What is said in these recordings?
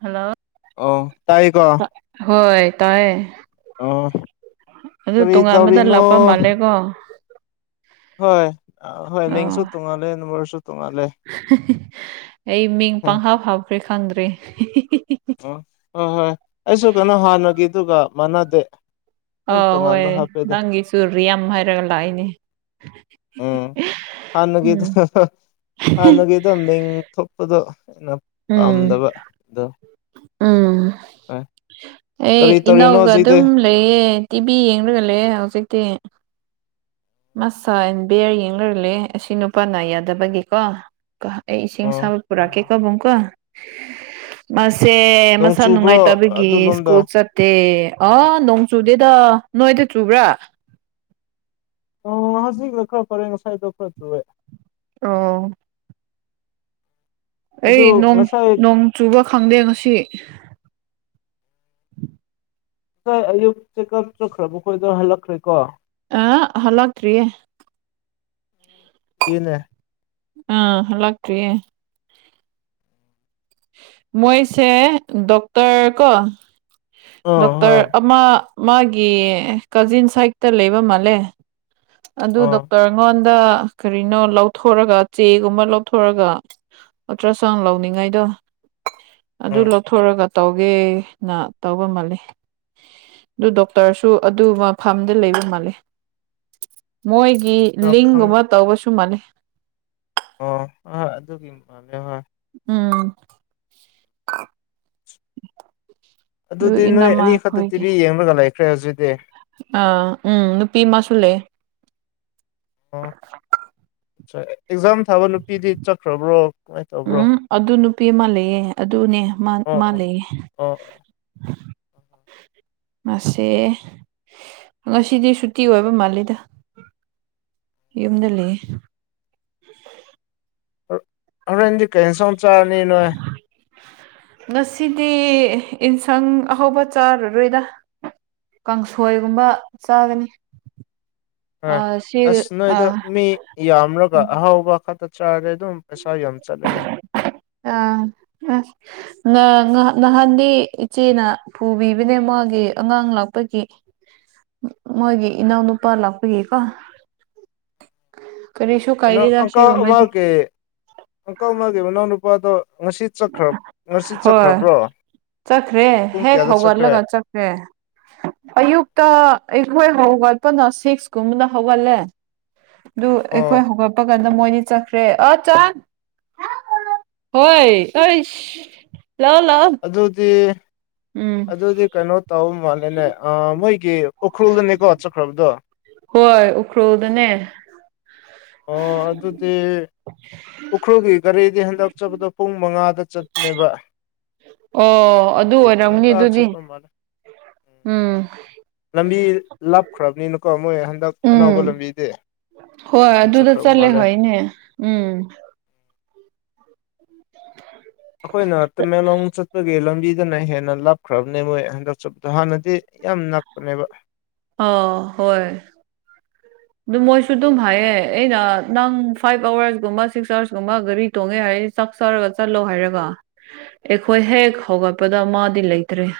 Hello. ꯑꯣ ꯇꯥꯏ ꯀꯣ ꯍꯣꯏ ꯇꯥꯏꯦ ꯑꯣ ꯑꯗꯨ ꯀꯔꯤ ꯇꯣꯉꯥꯟꯕꯗ ꯂꯥꯛꯄ ꯇꯧꯔꯤꯅꯣ ꯃꯥꯜꯂꯦꯀꯣ ꯍꯣꯏ ꯍꯣꯏ ꯑꯣ ꯃꯤꯡꯁꯨ ꯇꯣꯡꯉꯥꯜꯂꯦ ꯅꯝꯕꯔꯁꯨ ꯇꯣꯡꯉꯥꯜꯂꯦ꯫ ꯑꯩ ꯃꯤꯡ ꯎꯝ ꯄꯥꯡꯍꯥꯞ ꯍꯥꯞꯈ꯭ꯔꯦ ꯈꯪꯗ꯭ꯔꯦ ꯑꯣ ꯍꯣꯏ ꯍꯣꯏ ꯑꯩꯁꯨ ꯀꯩꯅꯣ ꯍꯥꯟꯅꯒꯤ ꯑꯗꯨꯒ ꯃꯥꯟꯅꯗꯦ ꯑꯗꯨꯝ ꯑꯥ ꯍꯣꯏ ꯇꯣꯉꯥꯟꯕ ꯍꯥꯞꯄꯦꯗ ꯅꯪꯒꯤ ꯆꯨꯔꯔꯤ ꯌꯥꯝ ꯍꯥꯏꯔꯒ ꯂꯥꯛꯏꯅꯦ ꯎꯝ ꯍꯅꯒꯤ ꯎꯝ ꯍꯅꯒꯤ ꯇꯦꯡ ꯊꯣꯛꯄꯗꯣ ꯎꯝ ꯄꯥꯝꯗꯕ ꯑꯗꯣ ꯎꯝ ꯍꯣꯏ ꯑꯩ ꯀꯔꯤ ꯇꯧꯔꯤꯅꯣ ꯏꯅꯥꯎꯒ ꯍꯧꯖꯤꯛꯇꯤ ꯑꯗꯨꯝ ꯂꯩꯌꯦ ꯇꯤꯚꯤ ꯌꯦꯡꯂꯒ ꯂꯩꯌꯦ ꯍꯧꯖꯤꯛꯇꯤ ꯃꯁ ꯑꯦꯟ ꯕꯤꯌꯔ ꯌꯦꯡꯅꯨꯔꯂꯦ ꯑꯁꯤ ꯅꯨꯄꯥ ꯅꯥꯏ ꯌꯥꯗꯕꯒꯤꯀꯣ ꯀ ꯑꯩ ꯏꯁꯤꯡ ꯑꯣ ꯁꯕ ꯄꯨꯔꯥ ꯍꯣꯏ ꯀꯦꯀꯕꯨꯨꯡ ꯀꯣ ꯃꯁꯦ ꯅꯣꯡ ꯃꯁꯥ ꯆꯨꯕ꯭ꯔꯣ ꯅꯨꯡꯉꯥꯏꯇꯕꯒꯤ ꯑꯗꯨ ꯂꯣꯝꯗ ꯁ꯭ꯀꯨꯜ ꯆꯠ ꯑꯦ ꯑ ꯅꯣꯡ ꯆꯨꯗꯦꯗ ꯅꯣꯏꯗ ꯆꯨꯕ꯭ꯔꯥ ꯍꯖꯤꯛꯅ ꯈꯔ ꯐꯔꯦ ꯉꯁꯥꯏꯗꯣ ꯈꯔ ꯇꯨꯔꯦ ꯑꯣ ꯑꯗꯨ ꯑꯩ ꯉꯁꯥꯏ ꯅꯣꯡ ꯆꯨꯕ ꯈꯪꯗꯦ ꯉꯁꯤ ꯁꯥꯏ ꯑꯌꯨꯛ ꯆꯦꯛꯑꯞ ꯆꯠꯈ꯭ꯔꯕ ꯈꯣꯏꯗ ꯍꯜꯂꯛꯈ꯭ꯔꯦꯀꯣ ꯑ ꯍꯜꯂꯈ꯭ꯔꯤ ꯏꯅꯦ ꯑꯥ ꯍꯜꯂꯥꯛꯇ꯭ꯔꯤꯌꯦ ꯃꯣꯏꯁꯦ ꯗꯣꯛꯇꯔ ꯀꯣ ꯑꯣ ꯗꯣꯛꯇꯔ ꯍꯣꯏ ꯑꯃ ꯃꯥꯒꯤ ꯀꯖꯤꯟ ꯁꯥꯏꯠꯇ ꯂꯩꯕ ꯃꯥꯜꯂꯦ ꯑꯗꯨ ꯑꯣ ꯗꯣꯛꯇꯔ ꯑꯩꯉꯣꯟꯗ ꯀꯔꯤꯅꯣ ꯂꯧꯊꯣꯔꯒ ꯆꯦꯒꯨꯝꯕ ꯂꯧꯊꯣꯔꯒ ꯑꯜꯇ꯭ꯔꯥ ꯁꯥꯎꯟ ꯂꯧꯅꯤꯡꯉꯥꯏꯗꯣ ꯑꯗꯨ ꯎꯝ ꯂꯧꯊꯣꯔꯒ ꯇꯧꯒꯦꯅ ꯇꯧꯕ ꯃꯥꯜꯂꯤ ꯑꯗꯨ ꯗꯣꯛꯇꯔꯁꯨ ꯑꯗꯨ ꯃꯐꯝꯥꯝꯗ ꯂꯩꯕ ꯃꯥꯜꯂꯤ ꯃꯣꯏꯒꯤ ꯈꯪ ꯂꯤꯡꯒꯨꯝꯕ ꯇꯧꯕꯁꯨ ꯃꯥꯥꯟꯜꯂꯤꯩ ꯑꯣ ꯑ ꯍꯣꯏ ꯑꯗꯨꯒꯤ [unintelligible] ꯍꯣꯏ ꯎꯝ ꯑꯗꯨ ꯑꯗꯨꯗꯤ ꯅꯣꯏ ꯏꯅꯝꯃ ꯑꯅꯤꯈꯛꯇ ꯇꯤꯚꯤ ꯌꯦꯡꯕꯒ ꯂꯩꯈ꯭ꯔꯦ ꯍꯧꯖꯤꯛꯗꯤ ꯑ ꯎꯝ ꯅꯨꯄꯤ ꯑꯃꯁꯨ ꯂꯩ ꯑꯣ ꯑꯦꯛꯖꯥꯝ ꯊꯥꯕ ꯂꯄꯤꯗꯤ ꯆꯠꯈ꯭ꯔꯕ꯭ꯔꯣ ꯀꯃꯥꯏꯅ ꯇꯧꯕ꯭ꯔꯣ ꯎꯝ ꯑꯗꯨ ꯅꯨꯄꯤ ꯑꯃ ꯂꯩꯌꯦ ꯑꯗꯨꯅꯦ ꯃꯥ ꯃꯥ ꯂꯩꯌꯦ ꯎꯝ ꯍꯝ ꯃꯁꯦ ꯉꯁꯤꯗꯤ ꯁꯨꯇꯤ ꯑꯣꯏꯕ ꯃꯥꯜꯂꯤꯗ ꯌꯨꯝꯗ ꯂꯩ ꯍꯣꯔꯦꯟꯗꯤ ꯀꯔꯤ ꯏꯟꯁꯥꯡ ꯆꯥꯔꯅꯤ ꯅꯣꯏ ꯉꯁꯤꯗꯤ ꯌꯦꯟꯁꯥꯡ ꯑꯍꯥꯎꯧꯕ ꯆꯥꯔꯔꯣꯏꯗ ꯀꯥꯡꯁꯣꯏꯒꯨꯝꯕ ꯆꯥꯒꯅꯤ ꯑ ꯑꯥ ꯁꯤ ꯑꯁ ꯅꯣꯏꯗꯣ ꯑꯥ ꯃꯤ ꯌꯥꯝꯂꯒ ꯑꯍꯥꯎꯕ ꯈꯛꯇ ꯆꯥꯔꯦ ꯑꯗꯨꯝ ꯄꯩꯁꯥ ꯌꯥꯝ ꯆꯠꯂꯅꯤ ꯑꯥ ꯑ ꯅꯍꯥꯟꯗꯤ ꯏꯆꯦꯅ ꯄꯨꯕꯤꯕꯅꯦ ꯃꯥꯒꯤ ꯑꯉꯥꯡ ꯂꯥꯛꯄꯒꯤ ꯃꯣꯏꯒꯤ ꯏꯅꯥꯎꯅꯨꯄꯥ ꯂꯥꯛꯄꯒꯤꯀꯣ ꯀꯔꯤꯁꯨ ꯀꯩꯅꯣ ꯀꯥꯏꯗꯦꯗ ꯑꯪꯀꯥ ꯁꯤꯒꯨꯝꯕꯗꯤ ꯑꯃꯒꯤ ꯑꯪꯀ ꯑꯃꯒꯤ ꯃꯅꯥꯎꯅꯨꯄꯥꯗꯣ ꯉꯁꯤ ꯆꯠꯈ꯭ꯔ ꯉꯁꯤ ꯍꯣꯏ ꯆꯠꯈ꯭ꯔꯕ꯭ꯔꯣ ꯆꯠꯈ꯭ꯔꯦ ꯄꯨꯡ ꯍꯦꯛ ꯀꯌꯥꯗ ꯆꯠꯈ꯭ꯔꯦ ꯍꯧꯒꯠꯂꯒ ꯆꯠꯈ꯭ꯔꯦ ꯑꯌꯨꯛꯇ ꯑꯩꯈꯣꯏ ꯍꯧꯒꯠꯄꯅ ꯁꯤꯛꯁꯀꯨꯝꯕꯅ ꯍꯧꯒꯠꯂꯦ ꯑꯣ ꯑꯦꯣꯏꯦ ꯍꯒ ꯄ ꯀꯥꯟꯗ ꯃꯣꯏꯅꯤ ꯆꯠꯈ꯭ꯔꯦ ꯑ ꯆ ꯍꯣꯏ ꯂꯑꯣ ꯂꯑꯣ ꯑꯗꯨꯗꯤ ꯑꯗꯨꯗꯤ ꯀꯩꯅꯣ ꯇꯧꯕ ꯃꯥꯜꯂꯦꯅꯦ ꯃꯣꯏꯒꯤ ꯎꯈ꯭ꯔꯨꯜꯗꯅꯦꯀꯣ ꯆꯠꯈ꯭ꯔꯕꯗꯣ ꯍꯣꯏ ꯎꯈ꯭ꯔꯨꯜꯗꯅꯦ ꯑꯣ ꯑꯗꯨꯗꯤ ꯎꯈ꯭ꯔꯨꯜꯒꯤ ꯒꯥꯔꯤꯗꯤ ꯍꯟꯗꯛꯆꯕꯗꯣ ꯄꯨꯡ ꯃꯉꯥꯗ ꯆꯠꯄꯅꯦꯕ ꯑꯣ ꯑꯗꯨ ꯑꯦ ꯑꯣꯏꯔꯝꯒꯅꯤ ꯉꯟꯇꯥ ꯑꯗꯨꯗꯤ ꯆꯠꯄ ꯃꯥꯜꯂꯦ ꯎꯝ ꯂꯝꯕꯤ ꯂꯥꯞꯈ꯭ꯔꯕꯅꯤꯅꯀꯣ ꯃꯣꯏ ꯍꯟꯗꯛ ꯑꯅꯧꯕ ꯎꯝ ꯂꯝꯕꯤꯗꯤ ꯍꯣꯏ ꯑꯗꯨ ꯑꯗꯨꯗ ꯆꯠꯈ꯭ꯔꯕ ꯆꯠꯂꯦ ꯃꯥꯜꯂꯦ ꯍꯣꯏꯅꯦ ꯎꯝ ꯑꯩꯈꯣꯏꯅ ꯇꯃꯦꯡꯂꯣꯡ ꯆꯠꯄꯒꯤ ꯂꯝꯕꯤ ꯁꯤꯅ ꯍꯦꯟꯅ ꯂꯥꯞꯈ꯭ꯔꯕꯅꯦ ꯃꯣꯏ ꯍꯟꯗꯛ ꯆꯠꯄꯗꯣ ꯍꯥꯟꯅꯗꯤ ꯌꯥꯝ ꯅꯛꯄꯅꯦꯕ ꯑꯣ ꯍꯣꯏ ꯑꯗꯨꯝ ꯃꯣꯏꯁꯨ ꯑꯗꯨꯝ ꯍꯥꯏꯌꯦ ꯑꯩꯅ ꯅꯪ ꯐꯥꯏꯚ ꯑꯋꯥꯔꯁꯀꯨꯝꯕ ꯁꯤꯛꯁ ꯑꯋꯥꯔꯁꯀꯨꯝꯕ ꯒꯥꯔꯤ ꯇꯣꯡꯉꯦ ꯍꯥꯏꯔꯦ ꯆꯥꯛꯆꯔꯒ ꯆꯠꯂꯣ ꯍꯥꯏꯔꯒ ꯑꯩꯈꯣꯏ ꯍꯦꯛ ꯍꯧꯒꯠꯄꯗ ꯃꯥꯗꯤ ꯂꯩꯇ꯭ꯔꯦ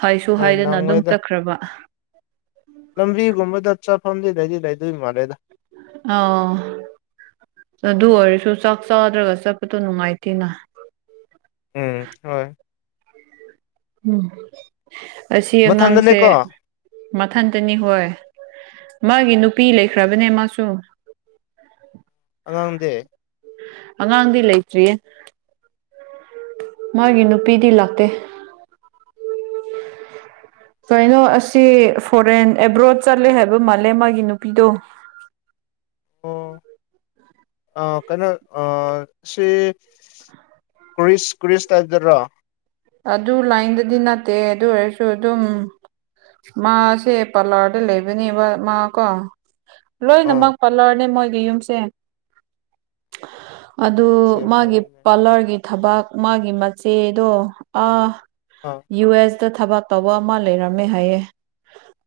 ꯍꯥꯏꯁꯨ ꯍꯣꯏ ꯍꯥꯏꯗꯅ ꯑꯗꯨꯝ ꯅꯪꯉꯣꯏꯗ ꯆꯠꯈ꯭ꯔꯕ ꯂꯝꯕꯤꯒꯨꯝꯕꯗ ꯆꯥꯐꯝꯗꯤ ꯂꯩꯗꯤ ꯂꯩꯗꯣꯏ ꯃꯥꯜꯂꯦꯗ ꯑꯥ ꯑꯗꯨ ꯑꯣꯏꯔꯁꯨ ꯆꯥꯛ ꯆꯥꯗ꯭ꯔꯒ ꯆꯠꯄꯗꯣ ꯅꯨꯡꯉꯥꯏꯇꯦꯅ ꯎꯝ ꯍꯣꯏ ꯎꯝ ꯑꯁꯤ ꯑꯉꯥꯡꯁꯦ ꯃꯊꯟꯗꯅꯦꯀꯣ ꯃꯊꯟꯇꯅꯤ ꯍꯣꯏ ꯃꯥꯒꯤ ꯅꯨꯄꯤ ꯂꯩꯈ꯭ꯔꯕꯅꯦ ꯃꯥꯁꯨ ꯑꯉꯥꯡꯗꯦ ꯑꯉꯥꯡꯗꯤ ꯂꯩꯇ꯭ꯔꯤꯌꯦ ꯃꯥꯒꯤ ꯅꯨꯄꯤꯗꯤ ꯂꯥꯛꯇꯦ ꯀꯩꯅꯣ ꯑꯁꯤ ꯐꯣꯔꯦꯟ ꯑꯦꯕ꯭ꯔꯣꯗ ꯆꯠꯂꯦ ꯍꯥꯏꯕ ꯃꯥꯜꯂꯦ ꯃꯥꯒꯤ ꯅꯨꯄꯤꯗꯣ ꯑꯣ ꯑꯥ ꯀꯩꯅꯣ ꯑꯥ ꯁꯤ ꯀ꯭ꯔꯤꯁ ꯀ꯭ꯔꯤꯁ ꯇꯥꯏꯞꯇꯔꯣ ꯑꯗꯨ ꯂꯥꯏꯟꯗꯗꯤ ꯅꯠꯇꯦ ꯑꯗꯨ ꯑꯣꯏꯔꯁꯨ ꯑꯗꯨꯝ ꯃꯥꯁꯦ ꯄꯜꯂꯔꯗ ꯂꯩꯕꯅꯦꯕ ꯃꯥ ꯀꯣ ꯑꯥ ꯂꯣꯏꯅꯃꯛ ꯄꯠꯂꯔꯅꯤ ꯃꯣꯏꯒꯤ ꯌꯨꯝꯁꯦ ꯑꯗꯨ ꯁꯦꯝ ꯃꯥꯒꯤ ꯍꯥꯏꯔꯦꯅꯦ ꯄꯥꯔꯂꯔꯒꯤ ꯊꯕꯛ ꯃꯥꯒꯤ ꯃꯆꯦꯗꯣ ꯑꯥ ꯑꯥ ꯌꯨ ꯑꯦꯁꯇ ꯊꯕꯛ ꯇꯧꯕ ꯑꯃ ꯂꯩꯔꯝꯃꯦ ꯍꯥꯏꯌꯦ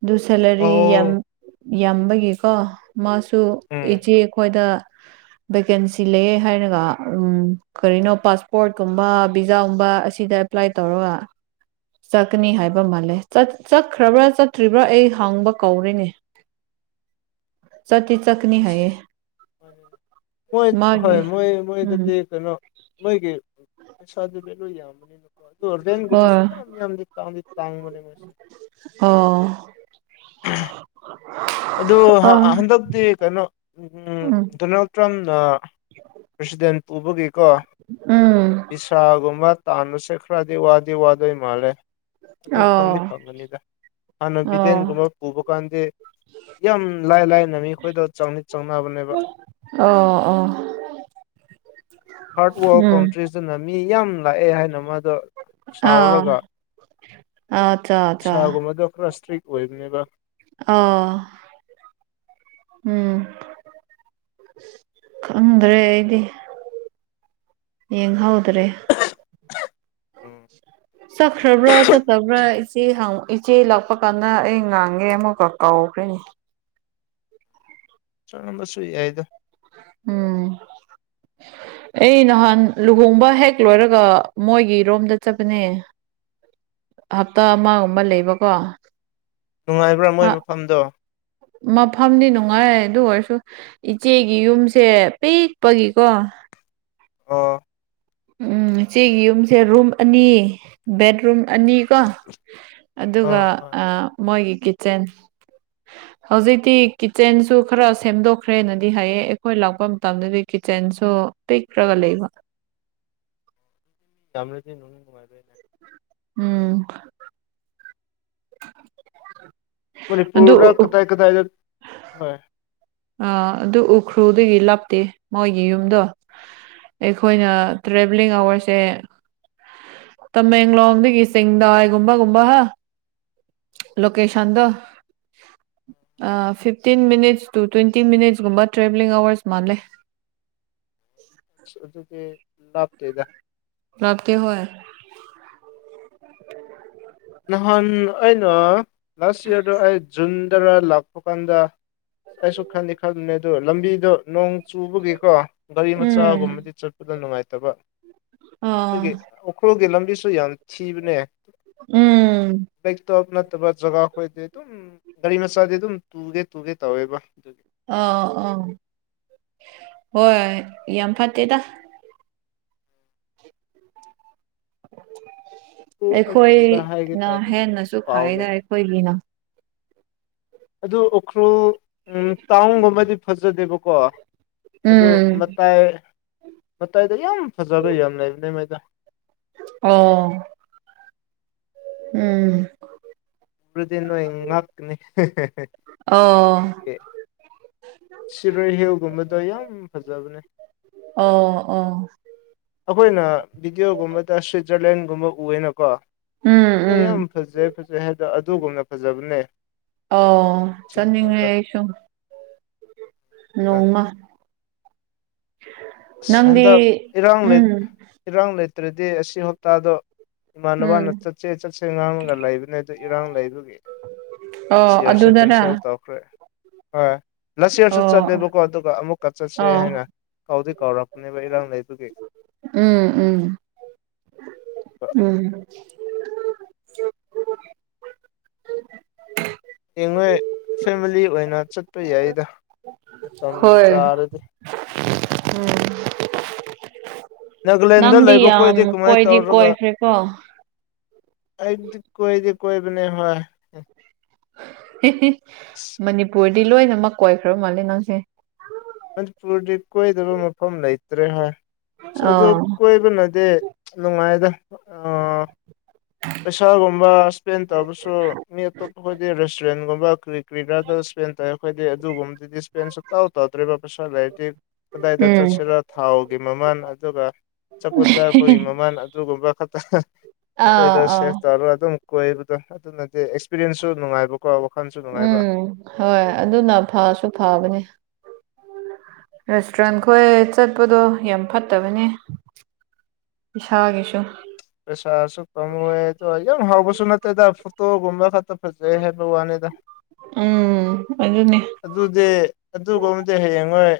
ꯑꯗꯨ ꯁꯦꯂꯔꯤ ꯌꯥꯝ ꯑꯣ ꯌꯥꯝꯕꯒꯤꯀꯣ ꯃꯥꯁꯨ ꯇꯨ ꯎꯝ ꯏꯆꯦ ꯑꯩꯈꯣꯏꯗ ꯚꯦꯀꯦꯟꯁꯤ ꯂꯩꯌꯦ ꯍꯥꯏꯔꯒ ꯎꯝ ꯀꯔꯤꯅꯣ ꯄꯥꯁꯄꯣꯔꯠ ꯀꯨꯝꯕ ꯚꯖꯥꯒꯨꯝꯕ ꯑꯁꯤꯗ ꯑꯦꯄ꯭ꯂꯥꯏ ꯇꯧꯔꯒ ꯆꯠꯀꯅꯤ ꯍꯥꯏꯕ ꯃꯥꯜꯂꯦ ꯆꯠꯈ꯭ꯔꯕ꯭ꯔꯥ ꯆꯠꯇ꯭ꯔꯤꯕ꯭ꯔꯥ ꯑꯩ ꯍꯥꯡꯕ ꯀꯧꯔꯤꯅꯦ ꯆꯠꯇꯤꯆꯠꯀꯥꯅꯤ ꯍꯥꯏꯌꯦ ꯃꯥꯅꯤ ꯃꯣꯏ ꯃꯥꯒꯤ ꯍꯣꯏ ꯃꯣꯏ ꯎꯝ ꯃꯣꯏꯗꯗꯤ ꯀꯩꯅꯣ ꯃꯣꯏꯒꯤ ꯄꯩꯁꯥ ꯑꯗꯨ ꯚꯦꯂꯨ ꯌꯥꯝꯕꯅꯤꯅꯀꯣ ꯑꯣ ꯔꯦꯟꯒꯨꯝꯕꯁꯨ ꯍꯣꯏ ꯌꯥꯝ ꯌꯥꯝꯗꯤ ꯇꯥꯡꯗꯤ ꯇꯥꯡꯕꯅꯦ ꯃꯣꯏꯁꯦ ꯑꯣ ꯑꯗꯨ ꯑꯥ ꯍꯟꯗꯛꯇꯤ ꯀꯩꯅꯣ ꯎꯝ ꯗꯣꯅꯥꯜ ꯇ꯭ꯔꯝꯅ ꯄ꯭ꯔꯁꯤꯗꯦꯟ ꯄꯨꯕꯒꯤꯀꯣ ꯎꯝ ꯚꯤꯁꯥꯒꯨꯝꯕ ꯇꯥꯟꯕꯁꯦ ꯈꯔꯗꯤ ꯋꯥꯗꯤ ꯋꯥꯗꯣꯏ ꯃꯥꯜꯂꯦ ꯑꯗꯨ ꯑꯣ ꯐꯪꯗꯤ ꯐꯪꯒꯅꯤꯗ ꯍꯥꯟꯅ ꯑꯣ ꯕꯤꯗꯦꯟꯒꯨꯝꯕ ꯄꯨꯕ ꯀꯥꯟꯗꯤ ꯌꯥꯝ ꯂꯥꯏ ꯂꯥꯏꯅ ꯃꯤ ꯑꯩꯈꯣꯏꯗ ꯆꯪꯅꯤ ꯆꯪꯅꯕꯅꯦꯕ ꯑꯣ ꯑꯣ ꯊꯥꯔꯠ ꯋꯥꯔꯜ ꯎꯝ ꯀꯟꯇ꯭ꯔꯤꯁꯤꯅ ꯃꯤ ꯌꯥꯝ ꯂꯥꯛꯑꯦ ꯍꯥꯏꯅ ꯃꯥꯗꯣ ꯁꯥꯎꯔꯒ ꯑꯆꯥ ꯚꯤꯁꯥꯒꯨꯝꯕꯗꯣ ꯈꯔ ꯏꯁꯇ꯭ꯔꯤꯛ ꯑꯣꯏꯕꯅꯦꯕ ꯑꯣ ꯎꯝ ꯈꯪꯗ꯭ꯔꯦ ꯑꯩꯗꯤ ꯌꯦꯡꯍꯧꯗ꯭ꯔꯦ ꯎꯝ ꯆꯠꯈ꯭ꯔꯕ꯭ꯔꯥ ꯆꯠꯇꯕ꯭ꯔꯥ ꯏꯆꯦ ꯍꯥꯡ ꯏꯆꯦ ꯂꯥꯛꯄ ꯀꯥꯟꯗ ꯑꯩ ꯉꯥꯡꯉꯦ ꯑꯃꯨꯛꯀ ꯀꯥꯎꯈ꯭ꯔꯦꯅꯦ ꯆꯝꯕꯁꯨꯨꯏ ꯌꯥꯏꯗ ꯎꯝ ꯑꯩ ꯅꯍꯥꯟ ꯂꯨꯍꯣꯡꯕ ꯍꯦꯛ ꯂꯣꯏꯔꯒ ꯃꯣꯏꯒꯤ ꯔꯣꯝꯗ ꯆꯠꯄꯅꯦ꯫ ꯍꯞꯇꯥ ꯑꯃꯒꯨꯝꯕ ꯂꯩꯕꯀꯣ ꯅꯨꯡꯉꯥꯏꯕ꯭ꯔ‌ꯣ ꯃꯣꯏ ꯃꯐꯝꯗꯣ ꯃꯐꯝꯗꯤ ꯅꯨꯡꯉꯥꯏ ꯑꯗꯨ ꯑꯣꯏꯔꯁꯨ ꯏꯆꯦꯒꯤ ꯌꯨꯝꯁꯦ ꯄꯤꯛꯄꯒꯤꯀꯣ ꯑꯣ꯫ ꯎꯝ ꯏꯆ‌ꯦꯒꯤ ꯌꯨꯝꯁꯦ ꯔꯨꯝ ꯑꯅꯤ ꯕꯦꯠꯔꯨꯝ ꯑꯅꯤꯀꯣ ꯑꯗꯨꯒ ꯑꯥ ꯍꯣꯏ ꯑꯥ ꯃꯣꯏꯒꯤ ꯀꯤꯠꯆꯟ ꯍꯧꯖꯤꯛꯇꯤ ꯀꯤꯠꯆꯦꯟꯁꯨ ꯈꯔ ꯁꯦꯝꯗꯣꯛꯈ꯭ꯔꯦꯅꯗꯤ ꯍꯥꯏꯌꯦ ꯑꯩꯈꯣꯏ ꯂꯥꯛꯄ ꯃꯇꯝꯗꯗꯤ ꯀꯤꯠꯆꯦꯟꯁꯨ ꯄꯤꯛꯔꯒ ꯂꯩꯕ [unintelligible] ꯎꯝ꯫ ꯑꯗꯨ ꯃꯅꯤꯄꯨꯔꯗ ꯀꯗꯥꯏ ꯀꯗꯥꯏꯗ ꯍꯣꯏ ꯑ ꯑꯗꯨ ꯎꯈ꯭ꯔꯨꯗꯒꯤ ꯂꯥꯞꯇꯦ ꯃꯣꯏꯒꯤ ꯌꯨꯝꯗꯣ ꯑꯩꯈꯣꯏꯅ ꯇ꯭ꯔꯦꯚꯦꯂꯤꯡ ꯑꯋꯥꯔꯁꯦ ꯇꯃꯦꯡꯂꯣꯡꯗꯒꯤ ꯆꯦꯡꯗꯥꯏ ꯒꯨꯝꯕ ꯒꯨꯝꯕ ꯍꯥ ꯂꯣꯀꯦꯁꯟꯗꯣ ꯑꯥ ꯐꯤꯞꯇꯤꯟ ꯃꯤꯅꯠꯁ ꯇꯨ ꯇ꯭ꯋꯦꯟꯇꯤ ꯃꯤꯅꯠꯁꯀꯨꯝꯕ ꯇ꯭ꯔꯦꯕꯦꯂꯤꯡ ꯑꯋꯔꯁ ꯃꯥꯜꯂꯦ ꯑꯁ ꯑꯗꯨꯗꯤ ꯂꯥꯞꯇꯦꯗ ꯂꯥꯞꯇ‌ꯦ ꯍꯣꯏ ꯅꯍꯥꯟ ꯑꯩꯅ ꯂꯥꯁ ꯏꯌꯥꯔꯗ ꯑꯩ ꯖꯨꯟꯗꯔ ꯂꯥꯛꯄ ꯀꯥꯟꯗ ꯑꯩꯁꯨ ꯈꯟꯗꯤ ꯈꯟꯕꯅꯦ ꯑꯗꯨ ꯂꯝꯕꯤꯗꯣ ꯅꯣꯡ ꯆꯨꯕꯒꯤꯀꯣ ꯒꯥꯔꯤ ꯎꯝ ꯃꯆꯥꯒꯨꯝꯕꯗꯤ ꯆꯠꯄꯗ ꯅꯨꯡꯉꯥꯏꯇꯕ ꯑꯥ ꯑꯗꯨꯒꯤ ꯎꯈ꯭ꯨꯔꯒꯤ ꯂꯝꯕꯤꯁꯨ ꯌꯥꯝ ꯊꯤꯕꯅꯦ꯫ ꯎꯝ ꯂꯔꯤꯛꯇꯣꯞ ꯅꯠꯇꯕ ꯖꯒꯥ ꯈꯣꯏꯗꯤ ꯑꯗꯨꯝ ꯒꯥꯔꯤ ꯃꯆꯥꯗꯤ ꯑꯗꯨꯝ ꯇꯨꯒꯦ ꯇꯨꯒꯦ ꯇꯧꯋꯦꯕ ꯑꯗꯨꯒꯤ ꯑꯥ ꯑꯥ ꯍꯣꯏ ꯌꯥꯝ ꯐꯠꯇꯦꯗ ꯑꯩ ꯀꯔꯤꯔꯥ ꯍꯥꯏꯒꯦ ꯑꯩꯈꯣꯏꯅ ꯇꯧꯔ ꯍꯦꯟꯅꯁꯨ ꯐꯩꯌ‌ꯦꯗ ꯀꯥꯎꯔꯦꯅꯦ ꯑꯩꯈꯣꯏꯒꯤꯅ ꯑꯗꯨ ꯎꯈ꯭ꯔꯨꯜ ꯇꯥꯎꯟꯒꯨꯝꯕꯗꯤ ꯐꯖꯗꯦꯕꯀꯣ ꯑꯗꯨ ꯎꯝ ꯃꯇꯥꯏ ꯃꯇꯥꯏꯗ ꯌꯥꯝ ꯐꯖꯕ ꯌꯥꯝ ꯂꯩꯕꯅꯦ ꯃꯣꯏꯗꯣ꯫ ꯑꯣ ꯎꯝ ꯑꯗꯨꯗꯤ ꯅꯣꯏ ꯉꯥꯛꯀꯅꯤ ꯑꯣ ꯅꯣꯏꯒꯤ ꯁꯤꯔꯣꯏ ꯍꯤꯜꯒꯨꯝꯕꯗꯣ ꯌꯥꯝ ꯐꯖꯕꯅꯦ ꯑꯣ ꯑꯣ ꯑꯩꯈꯣꯏꯅ ꯕꯤꯗꯤꯑꯣꯒꯨꯝꯕꯗ ꯁ꯭ꯋꯤꯖꯔꯂꯦꯟꯒꯨꯝꯕ ꯎꯌꯦꯅꯀꯣ ꯎꯝ ꯑꯗꯣ ꯌꯥꯝ ꯎꯝ ꯐꯖꯩ ꯐꯖꯩ ꯍꯥꯏꯗ‌ꯣ ꯑꯗꯨꯒꯨꯝꯅ ꯐꯖꯕꯅꯦ ꯑꯣ ꯆꯠꯅꯤꯡꯉꯦ ꯆꯤꯡꯈꯣꯏꯗꯣ ꯑꯩ ꯁꯨ꯫ ꯑꯁ ꯅꯣꯡꯃ ꯅꯪꯗꯤ ꯍꯟꯗꯛ ꯏꯔꯥꯡ ꯎꯝ ꯂꯩ ꯏꯔꯥꯡ ꯂꯩꯇ꯭ꯔꯗꯤ ꯑꯁꯤ ꯍꯞꯇꯥꯗꯣ ꯏꯃꯥꯟꯅꯕꯅ ꯎꯝ ꯆꯠꯁꯦ ꯆꯠꯁꯦ ꯉꯥꯡꯉꯒ ꯂꯩꯕꯅꯦ ꯗ‌ꯣ ꯏꯔꯥꯡ ꯂꯩꯕꯒꯤ ꯑꯣ ꯁꯤꯌꯔꯁꯦ ꯑꯗꯨꯅꯔꯥ ꯀꯦꯟꯁꯦꯜ ꯍꯣꯏ ꯉꯁꯤꯁꯨ ꯑꯣ ꯆꯠꯂꯦꯕꯀꯣ ꯑꯗꯨꯒ ꯑꯃꯨꯛꯀ ꯆꯠꯁꯦ ꯑꯣ ꯍꯥꯏꯅ ꯀꯧ ꯀꯧꯔꯛꯄꯅꯦꯕ ꯏꯔꯥꯡ ꯂꯩꯕꯒꯤ ꯎꯝ ꯎꯝ ꯎꯝ ꯍꯌꯦꯡ ꯅꯣꯏ ꯐꯦꯃꯂꯤ ꯑꯣꯏꯅ ꯆꯠꯄ ꯌꯥꯏꯗ꯫ ꯃꯇꯝ ꯍꯣꯏ ꯆꯥꯔꯗꯤ ꯎꯝ ꯅꯥꯒꯥꯂꯦꯟꯗ ꯅꯪꯗꯤ ꯂꯩꯕ ꯌꯥꯝ ꯈꯣꯏꯗꯤ ꯀꯃꯥꯏꯅ ꯀꯣꯏꯗꯤ ꯇꯧꯔꯒ ꯀꯣꯏꯈ꯭ꯔꯦꯀꯣ ꯑꯩꯗꯤ ꯀꯣꯏꯗꯤ ꯀꯣꯏꯕꯅ‌ꯦ ꯍꯣꯏ ꯃꯅꯤꯄꯨꯔꯗꯤ ꯂꯣꯏꯅꯃꯛ ꯀꯣꯏꯈ꯭ꯔꯕ ꯃꯥꯜꯂꯦ ꯅꯪꯁꯦ ꯃꯅꯤꯄꯨꯔꯗꯤ ꯀꯣꯏꯗꯕ ꯃꯐꯝ ꯂꯩꯇ꯭ꯔꯦ ꯍꯥꯏ ꯑꯗꯨ ꯑꯥ ꯀꯣꯏꯕꯅꯗꯤ ꯅꯨꯡꯉꯥꯏꯗ ꯎ ꯄꯩꯁꯥꯒꯨꯝꯕ ꯏꯁꯄꯦꯟ ꯇꯧꯕꯁꯨ ꯃꯤ ꯑꯇꯣꯞꯄ ꯈꯣꯏꯗꯤ ꯔꯦꯁꯇꯨꯔꯦꯟꯒꯨꯝꯕ ꯀ ꯀ꯭ꯔꯤꯗꯔꯗ ꯏꯁꯄꯦꯟ ꯇꯧꯋꯦ ꯑꯩꯈꯣꯏꯗꯤ ꯑꯗꯨꯒꯨꯝꯕꯗꯨꯗꯤ ꯏꯁꯄꯦꯟꯁꯨꯇꯥꯎ ꯇꯧꯗ꯭ꯔꯦꯕ ꯄꯩꯁꯥ ꯂꯩꯔꯗꯤ ꯀꯗꯥꯏꯗ ꯎꯝ ꯆꯠꯁꯤꯔꯣ ꯊꯥꯎꯒꯤ ꯃꯃꯜ ꯑꯗꯨꯒ ꯆꯄꯣꯠ ꯆꯥꯄꯒꯤ ꯃꯃꯜ ꯑꯗꯨꯒꯨꯝꯕ ꯈ ꯑꯥ ꯑꯩꯈꯣꯏꯗ ꯑꯥ ꯁꯦꯞ ꯇꯧꯔꯒ ꯑꯗꯨꯝ ꯀꯣꯏꯕꯗꯣ ꯑꯗꯨ ꯅꯠꯇꯦ ꯑꯦꯛꯁꯄꯤꯔꯦꯟꯁꯁꯨ ꯅꯨꯡꯉꯥꯏꯕ ꯋꯥꯥꯈꯟꯁꯨ ꯎꯝ ꯍꯣꯏ ꯑꯗꯨꯅ ꯐꯥꯁꯨ ꯐꯕꯅꯤ ꯔꯦꯁꯇꯨꯔꯦꯟ ꯈꯣꯏ ꯆꯠꯄꯗꯣ ꯌꯥꯝ ꯐꯠꯇꯕꯅꯦ꯫ ꯏꯁꯥꯒꯤꯁꯨ ꯄꯩꯁꯥꯁꯨ ꯄꯥꯝꯃꯨꯑꯦ ꯑꯗꯣ ꯌꯥꯝ ꯍꯥꯎꯕꯁꯨ ꯅꯠꯇꯦꯗ ꯐꯣꯇꯣꯒꯨꯝꯕ ꯈꯛꯇ ꯐꯖꯩ ꯍꯥꯏꯕ ꯋꯥꯅꯤꯗ꯫ ꯎꯝ ꯑꯗꯨꯅꯦ꯫ ꯑꯗꯨꯗꯤ ꯑꯗꯨꯒꯨꯝꯕꯗꯤ ꯍꯌꯦꯉꯣꯏ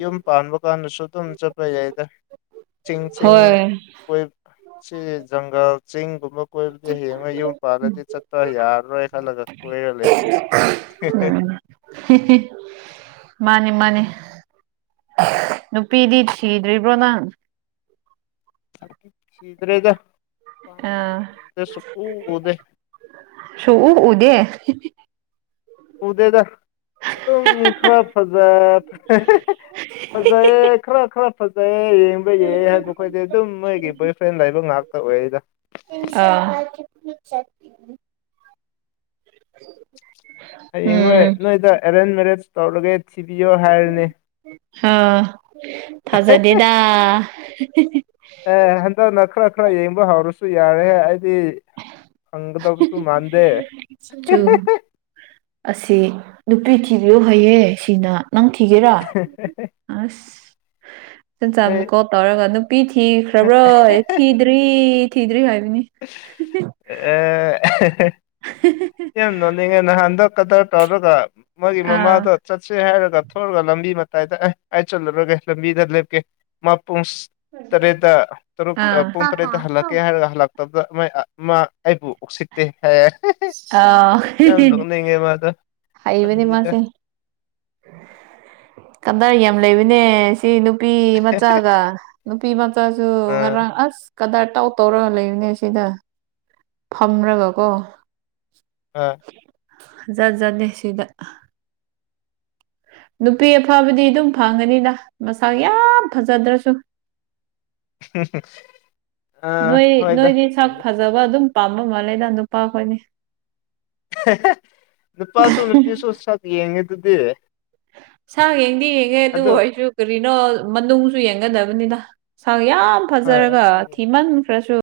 ꯌꯨꯝ ꯄꯥꯟꯕ ꯀꯥꯟꯗꯁꯨ ꯑꯗꯨꯝ ꯆꯠꯄ ꯌꯥꯏꯗ ꯆꯤꯡ ꯆꯤꯡ ꯍꯣꯏ [unintelligible] ꯁꯤ ꯖꯪꯒꯜ ꯆꯤꯡꯒꯨꯝꯕ ꯀꯣꯏꯕꯗꯤ ꯍꯌꯦꯡꯉ ꯌꯨꯝ ꯄꯥꯜꯂꯗꯤ ꯆꯠꯄ ꯌꯥꯔꯔꯣꯏ ꯈꯜꯂꯒ ꯀꯣꯏꯔ ꯂꯩꯕꯅꯤ ꯎ ꯎꯝ ꯃꯥꯅꯤ ꯃꯥꯅꯤ ꯅꯨꯄꯤꯗꯤ ꯊꯤꯗ꯭ꯔꯤꯕ꯭ꯔꯣ ꯅꯪ ꯁꯤꯤꯗꯔꯦꯗꯝꯕ ꯑꯥ ꯁꯗ ꯁꯀꯨꯗ ꯁꯨꯡꯎ ꯎꯗꯦ ꯎꯗꯦꯗ ꯑꯗꯨꯝ ꯈꯔ ꯐꯖ ꯐꯖꯩꯑꯌꯦ ꯈꯔ ꯈꯔ ꯐꯖꯩꯌꯦ ꯌꯦꯕ ꯌꯥ ꯍꯥꯏꯕ ꯈꯈꯣꯏꯗꯤ ꯑꯗꯨꯝ ꯃꯣꯏꯒꯤ ꯕꯣꯏ ꯐ꯭ꯔꯦꯟ ꯂꯩꯕ ꯉꯥꯛꯇ ꯑꯣꯏꯌꯦꯗ ꯎ ꯎ ꯍꯌꯦꯡ ꯅꯣꯏ ꯅꯣꯏꯗ ꯑꯦꯔꯦꯟꯖ ꯃꯦꯔꯦꯠ ꯇꯧꯔꯒꯦ ꯊꯤꯕꯤꯌꯣ ꯍꯥꯏꯔꯅꯤ꯫ ꯍꯑ ꯊꯖꯥꯗꯦꯗ ꯑꯦ ꯍꯟꯗꯛꯅ ꯈꯔ ꯈꯔ ꯌꯦꯡꯕ ꯍꯧꯔꯁꯨ ꯌꯥꯔꯦ ꯑꯩꯗꯤ ꯑꯪꯇ ꯁꯨ ꯃꯥꯗꯦ ꯆꯨ ꯑꯁꯤ ꯅꯨꯄꯤ ꯊꯤꯕꯤꯌꯣ ꯍꯥꯏꯌꯦꯦꯁꯤꯅ ꯅꯪ ꯊꯤꯒꯦꯔꯥ꯫ ꯍ [unintelligible] ꯑꯁ ꯆ ꯆꯃꯨꯀꯣ ꯇꯧꯔꯒ ꯅꯨꯄꯤ ꯊꯤꯈ꯭ꯔꯕ꯭ꯔꯥꯣ ꯑꯦ ꯊꯤꯗ꯭ꯔꯤ ꯊꯤꯗ꯭ꯔꯤ ꯍꯥꯏꯕꯅꯤ꯫ ꯑꯦ [unintelligible] ꯌꯥꯝ ꯅꯣꯟꯅꯤꯡꯉꯦ ꯅꯍꯥꯟꯗꯣ ꯀꯗ꯭ꯔ ꯇꯧꯔꯒ ꯃꯥꯣꯏꯒꯤ ꯑꯥ ꯃꯃꯥꯗꯣ ꯆꯠꯁꯦ ꯍꯥꯏꯔꯒ ꯊꯂꯒ ꯂꯝꯕꯤ ꯃꯇꯥꯏꯗ ꯑꯦ ꯑꯩ ꯆꯠꯂꯨꯔꯒꯦ ꯂꯝꯕꯤꯗ ꯂꯦꯞꯀꯦꯄꯨꯡꯁ ꯇꯔꯦꯠꯇ ꯇꯔꯨꯛ ꯄꯨꯡ ꯑꯥ ꯇꯔꯦꯠꯇ ꯍꯜꯂꯛꯀꯦ ꯍꯥꯏꯔꯒ ꯍꯜꯂꯛꯄ ꯇ ꯃꯥ ꯑꯩꯕꯨ ꯑꯣꯁꯤꯠꯇꯦ ꯍꯥꯏꯌꯦ ꯑ ꯌꯥꯝ ꯅꯣꯛꯅꯤꯡꯉꯦ ꯃꯥꯗꯣ ꯍꯥꯏꯩꯕꯅꯤ ꯂꯝꯕꯤꯗ ꯃꯥꯁꯦ ꯀꯗꯥꯏ ꯌꯥꯝ ꯂꯩꯕꯅꯦ ꯁꯤ ꯅꯨꯄꯤ ꯃꯆꯥꯒ ꯅꯨꯄꯤ ꯃꯆꯥꯁꯨ ꯑꯥ ꯉꯔꯥꯡ ꯑꯁ ꯀꯗꯥꯏ ꯇꯥꯎ ꯇꯧꯔꯒ ꯂꯩꯔꯤꯅꯦ ꯁꯤꯗ ꯐꯝ꯭ꯔꯒꯀꯣ ꯑꯥ ꯖꯠꯖꯗꯦ ꯁꯤꯗ ꯅꯨꯄꯤ ꯑꯐꯕꯗꯤ ꯑꯗꯨꯝ ꯐꯪꯒꯅꯤꯗ ꯃꯁꯛ ꯌꯥꯝ ꯐꯖꯗ꯭ꯔꯁꯨ꯫ ꯑꯥ ꯅꯣꯏꯣꯏ ꯍꯣꯏꯗ ꯅꯣꯏꯣꯏꯗꯤ ꯁ ꯐꯪꯗꯤ ꯐꯖꯕ ꯐꯪꯒꯅꯤꯗ ꯑꯗꯨꯝ ꯄꯥꯝꯕ ꯃꯥꯜꯂꯦꯗ ꯅꯨꯄꯥꯈꯣꯏꯅꯤ꯫ ꯅꯨꯄꯥ ꯁꯣ ꯅꯨꯄꯤꯤ ꯁꯣ ꯁꯥꯠ ꯌꯦꯡꯉꯗꯨꯗꯤ ꯁꯥꯡ ꯌꯦꯡꯗꯤ ꯌꯦꯡꯉꯦ ꯑꯗꯨ ꯑꯣꯏꯁꯨ ꯀꯔꯤꯅꯣ ꯃꯅꯨꯡꯁꯨ ꯌꯦꯡꯒꯗꯕꯅꯤꯅ ꯁꯥ ꯌꯥꯝ ꯍꯣꯏ ꯐꯖꯔꯒ ꯑꯗꯨ ꯌꯦꯡ ꯊꯤꯃꯟꯈ꯭ꯔꯁꯨ